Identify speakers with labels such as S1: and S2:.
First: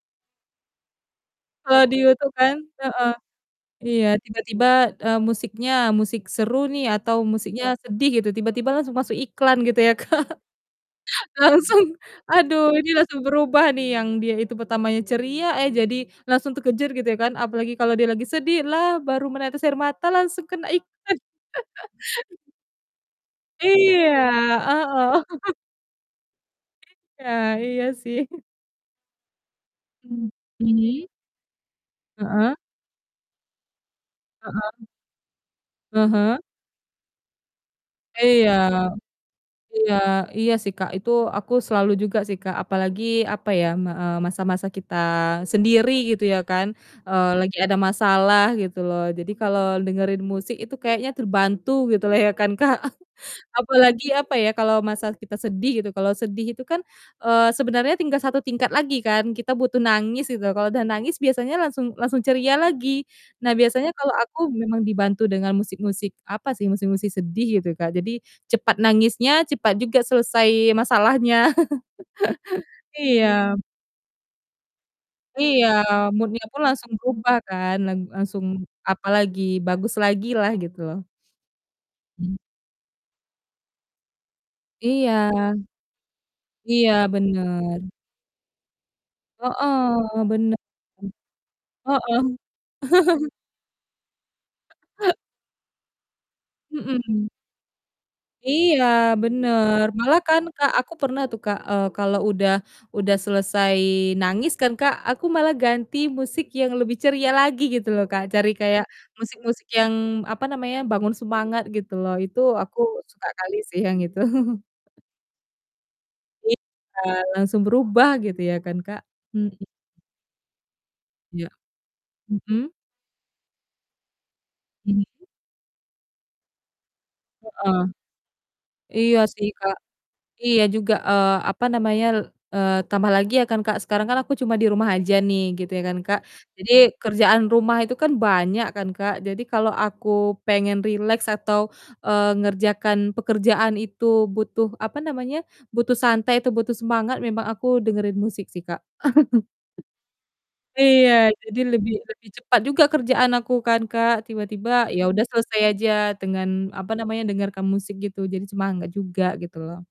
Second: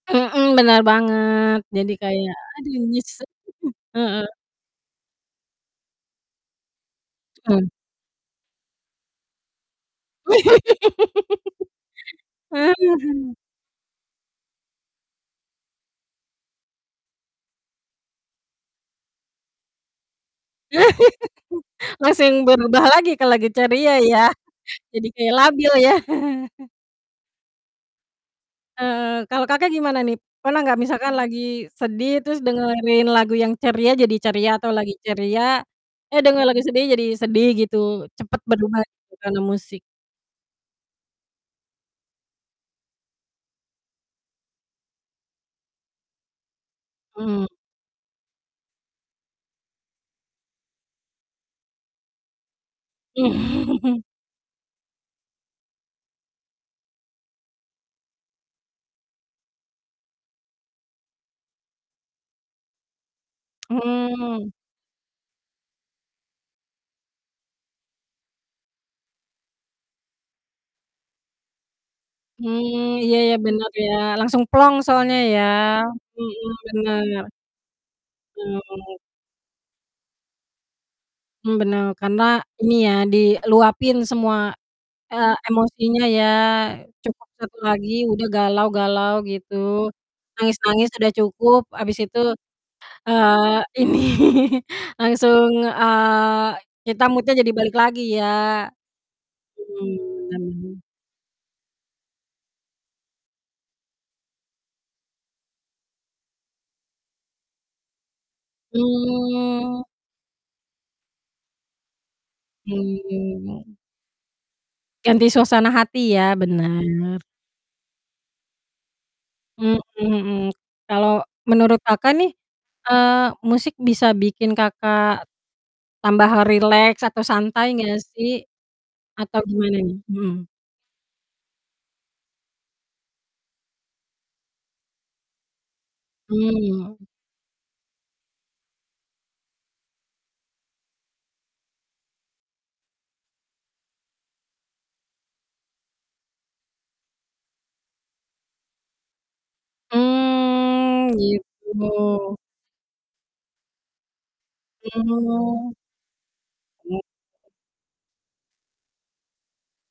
S1: Mhm. Benar banget,
S2: Kalau
S1: jadi
S2: di YouTube
S1: kayak,
S2: kan?
S1: "Aduh,
S2: Heeh.
S1: nyesek."
S2: Iya,
S1: Heeh.
S2: tiba-tiba, eee, musiknya musik seru nih atau
S1: Mhm.
S2: musiknya sedih gitu, tiba-tiba langsung masuk iklan gitu ya, Kak, langsung
S1: Ah
S2: aduh, ini langsung
S1: hah.
S2: berubah nih, yang dia itu pertamanya ceria, eh, jadi langsung terkejer, gitu ya kan, apalagi kalau dia lagi sedih, "Lah, baru menetes air mata langsung kena iklan"
S1: Langsung berubah lagi kalau lagi ceria
S2: Iya,
S1: ya, jadi
S2: heeh.
S1: kayak labil ya.
S2: Iya iya sih.
S1: Heeh, kalau Kakak gimana nih?
S2: Mmm,
S1: Pernah gak
S2: hmm?
S1: misalkan lagi sedih terus
S2: Heeh.
S1: dengerin lagu yang ceria jadi ceria atau
S2: Heeh.
S1: lagi ceria,
S2: Ah
S1: eh,
S2: hah.
S1: denger lagu sedih jadi sedih, gitu? Cepat
S2: Iya.
S1: berubah gitu, karena musik.
S2: Iya iya sih, Kak, itu aku selalu juga sih, Kak, apalagi, apa ya, m eee, masa-masa kita sendiri, gitu ya kan, eee,
S1: Mmm.
S2: lagi ada masalah, gitu loh. Jadi kalau dengerin musik itu kayaknya terbantu, gitulah ya kan, Kak.
S1: Mmm.
S2: Apalagi, apa ya, kalau masalah kita sedih gitu, kalau sedih itu kan, eee, sebenarnya tinggal satu tingkat lagi kan, kita butuh nangis, gitu loh, kalau udah nangis biasanya langsung langsung ceria lagi. Nah, biasanya kalau aku
S1: Mmm.
S2: memang dibantu dengan musik-musik apa sih, musik-musik sedih, gitu, Kak, jadi, cepat nangisnya cepat juga selesai masalahnya.
S1: Mmm, iya iya,
S2: Iya.
S1: bener ya, langsung plong soalnya ya,
S2: Iya. Mood-nya
S1: mhm,
S2: pun langsung
S1: bener.
S2: berubah kan, lang langsung,
S1: Iya, oh.
S2: apa lagi, bagus lagilah, gitu loh.
S1: Mmm, benar, karena
S2: Hmm.
S1: ini ya diluapin semua,
S2: Iya.
S1: eee, emosinya ya,
S2: Iya,
S1: cukup 1
S2: benar.
S1: lagi udah galau-galau, gitu.
S2: Heeh, benar
S1: Nangis-nangis
S2: tuh.
S1: udah cukup,
S2: Heeh.
S1: habis itu, eee, ini langsung, eee, kita
S2: Mhm.
S1: mood-nya jadi balik lagi ya.
S2: Iya, bener.
S1: Mmm,.
S2: Malah kan, Kak,
S1: [unintelligible]
S2: aku pernah tuh, Kak, eee, kalau udah udah selesai nangis kan, Kak, aku malah ganti musik yang lebih ceria lagi gitu loh, Kak, cari kayak musik-musik
S1: Mmm.
S2: yang, apa namanya, bangun semangat gitu loh. Itu aku suka kali
S1: Mmm.
S2: sih yang itu.
S1: Ganti suasana hati ya, benar.
S2: Iya, langsung berubah gitu ya kan, Kak. Mhm.
S1: Mhm mhm. Kalau
S2: Iya.
S1: menurut Kakak nih,
S2: Mhm.
S1: eee, musik bisa bikin
S2: Mhm.
S1: Kakak tambah rileks atau santai
S2: Heeh.
S1: gak sih?
S2: Iya
S1: Atau
S2: sih, Kak.
S1: gimana nih? Mhm.
S2: Iya juga, eee, apa namanya, le eee, tambah lagi ya kan, Kak. Sekarang kan aku cuma di rumah aja nih, gitu ya kan, Kak. Jadi,
S1: Mmm.
S2: kerjaan rumah itu kan banyak kan, Kak, jadi kalau aku pengen rileks atau, eee, ngerjakan pekerjaan itu butuh apa namanya, butuh santai atau butuh semangat, memang aku dengerin musik sih, Kak.
S1: Mmm,
S2: Iya. Jadi lebih lebih
S1: gitu.
S2: cepat juga kerjaan aku kan, Kak. Tiba-tiba, ya udah
S1: Mmm,
S2: selesai
S1: oh.
S2: aja dengan, apa
S1: Wow.
S2: namanya, dengarkan musik, gitu, jadi semangat juga, gitu loh.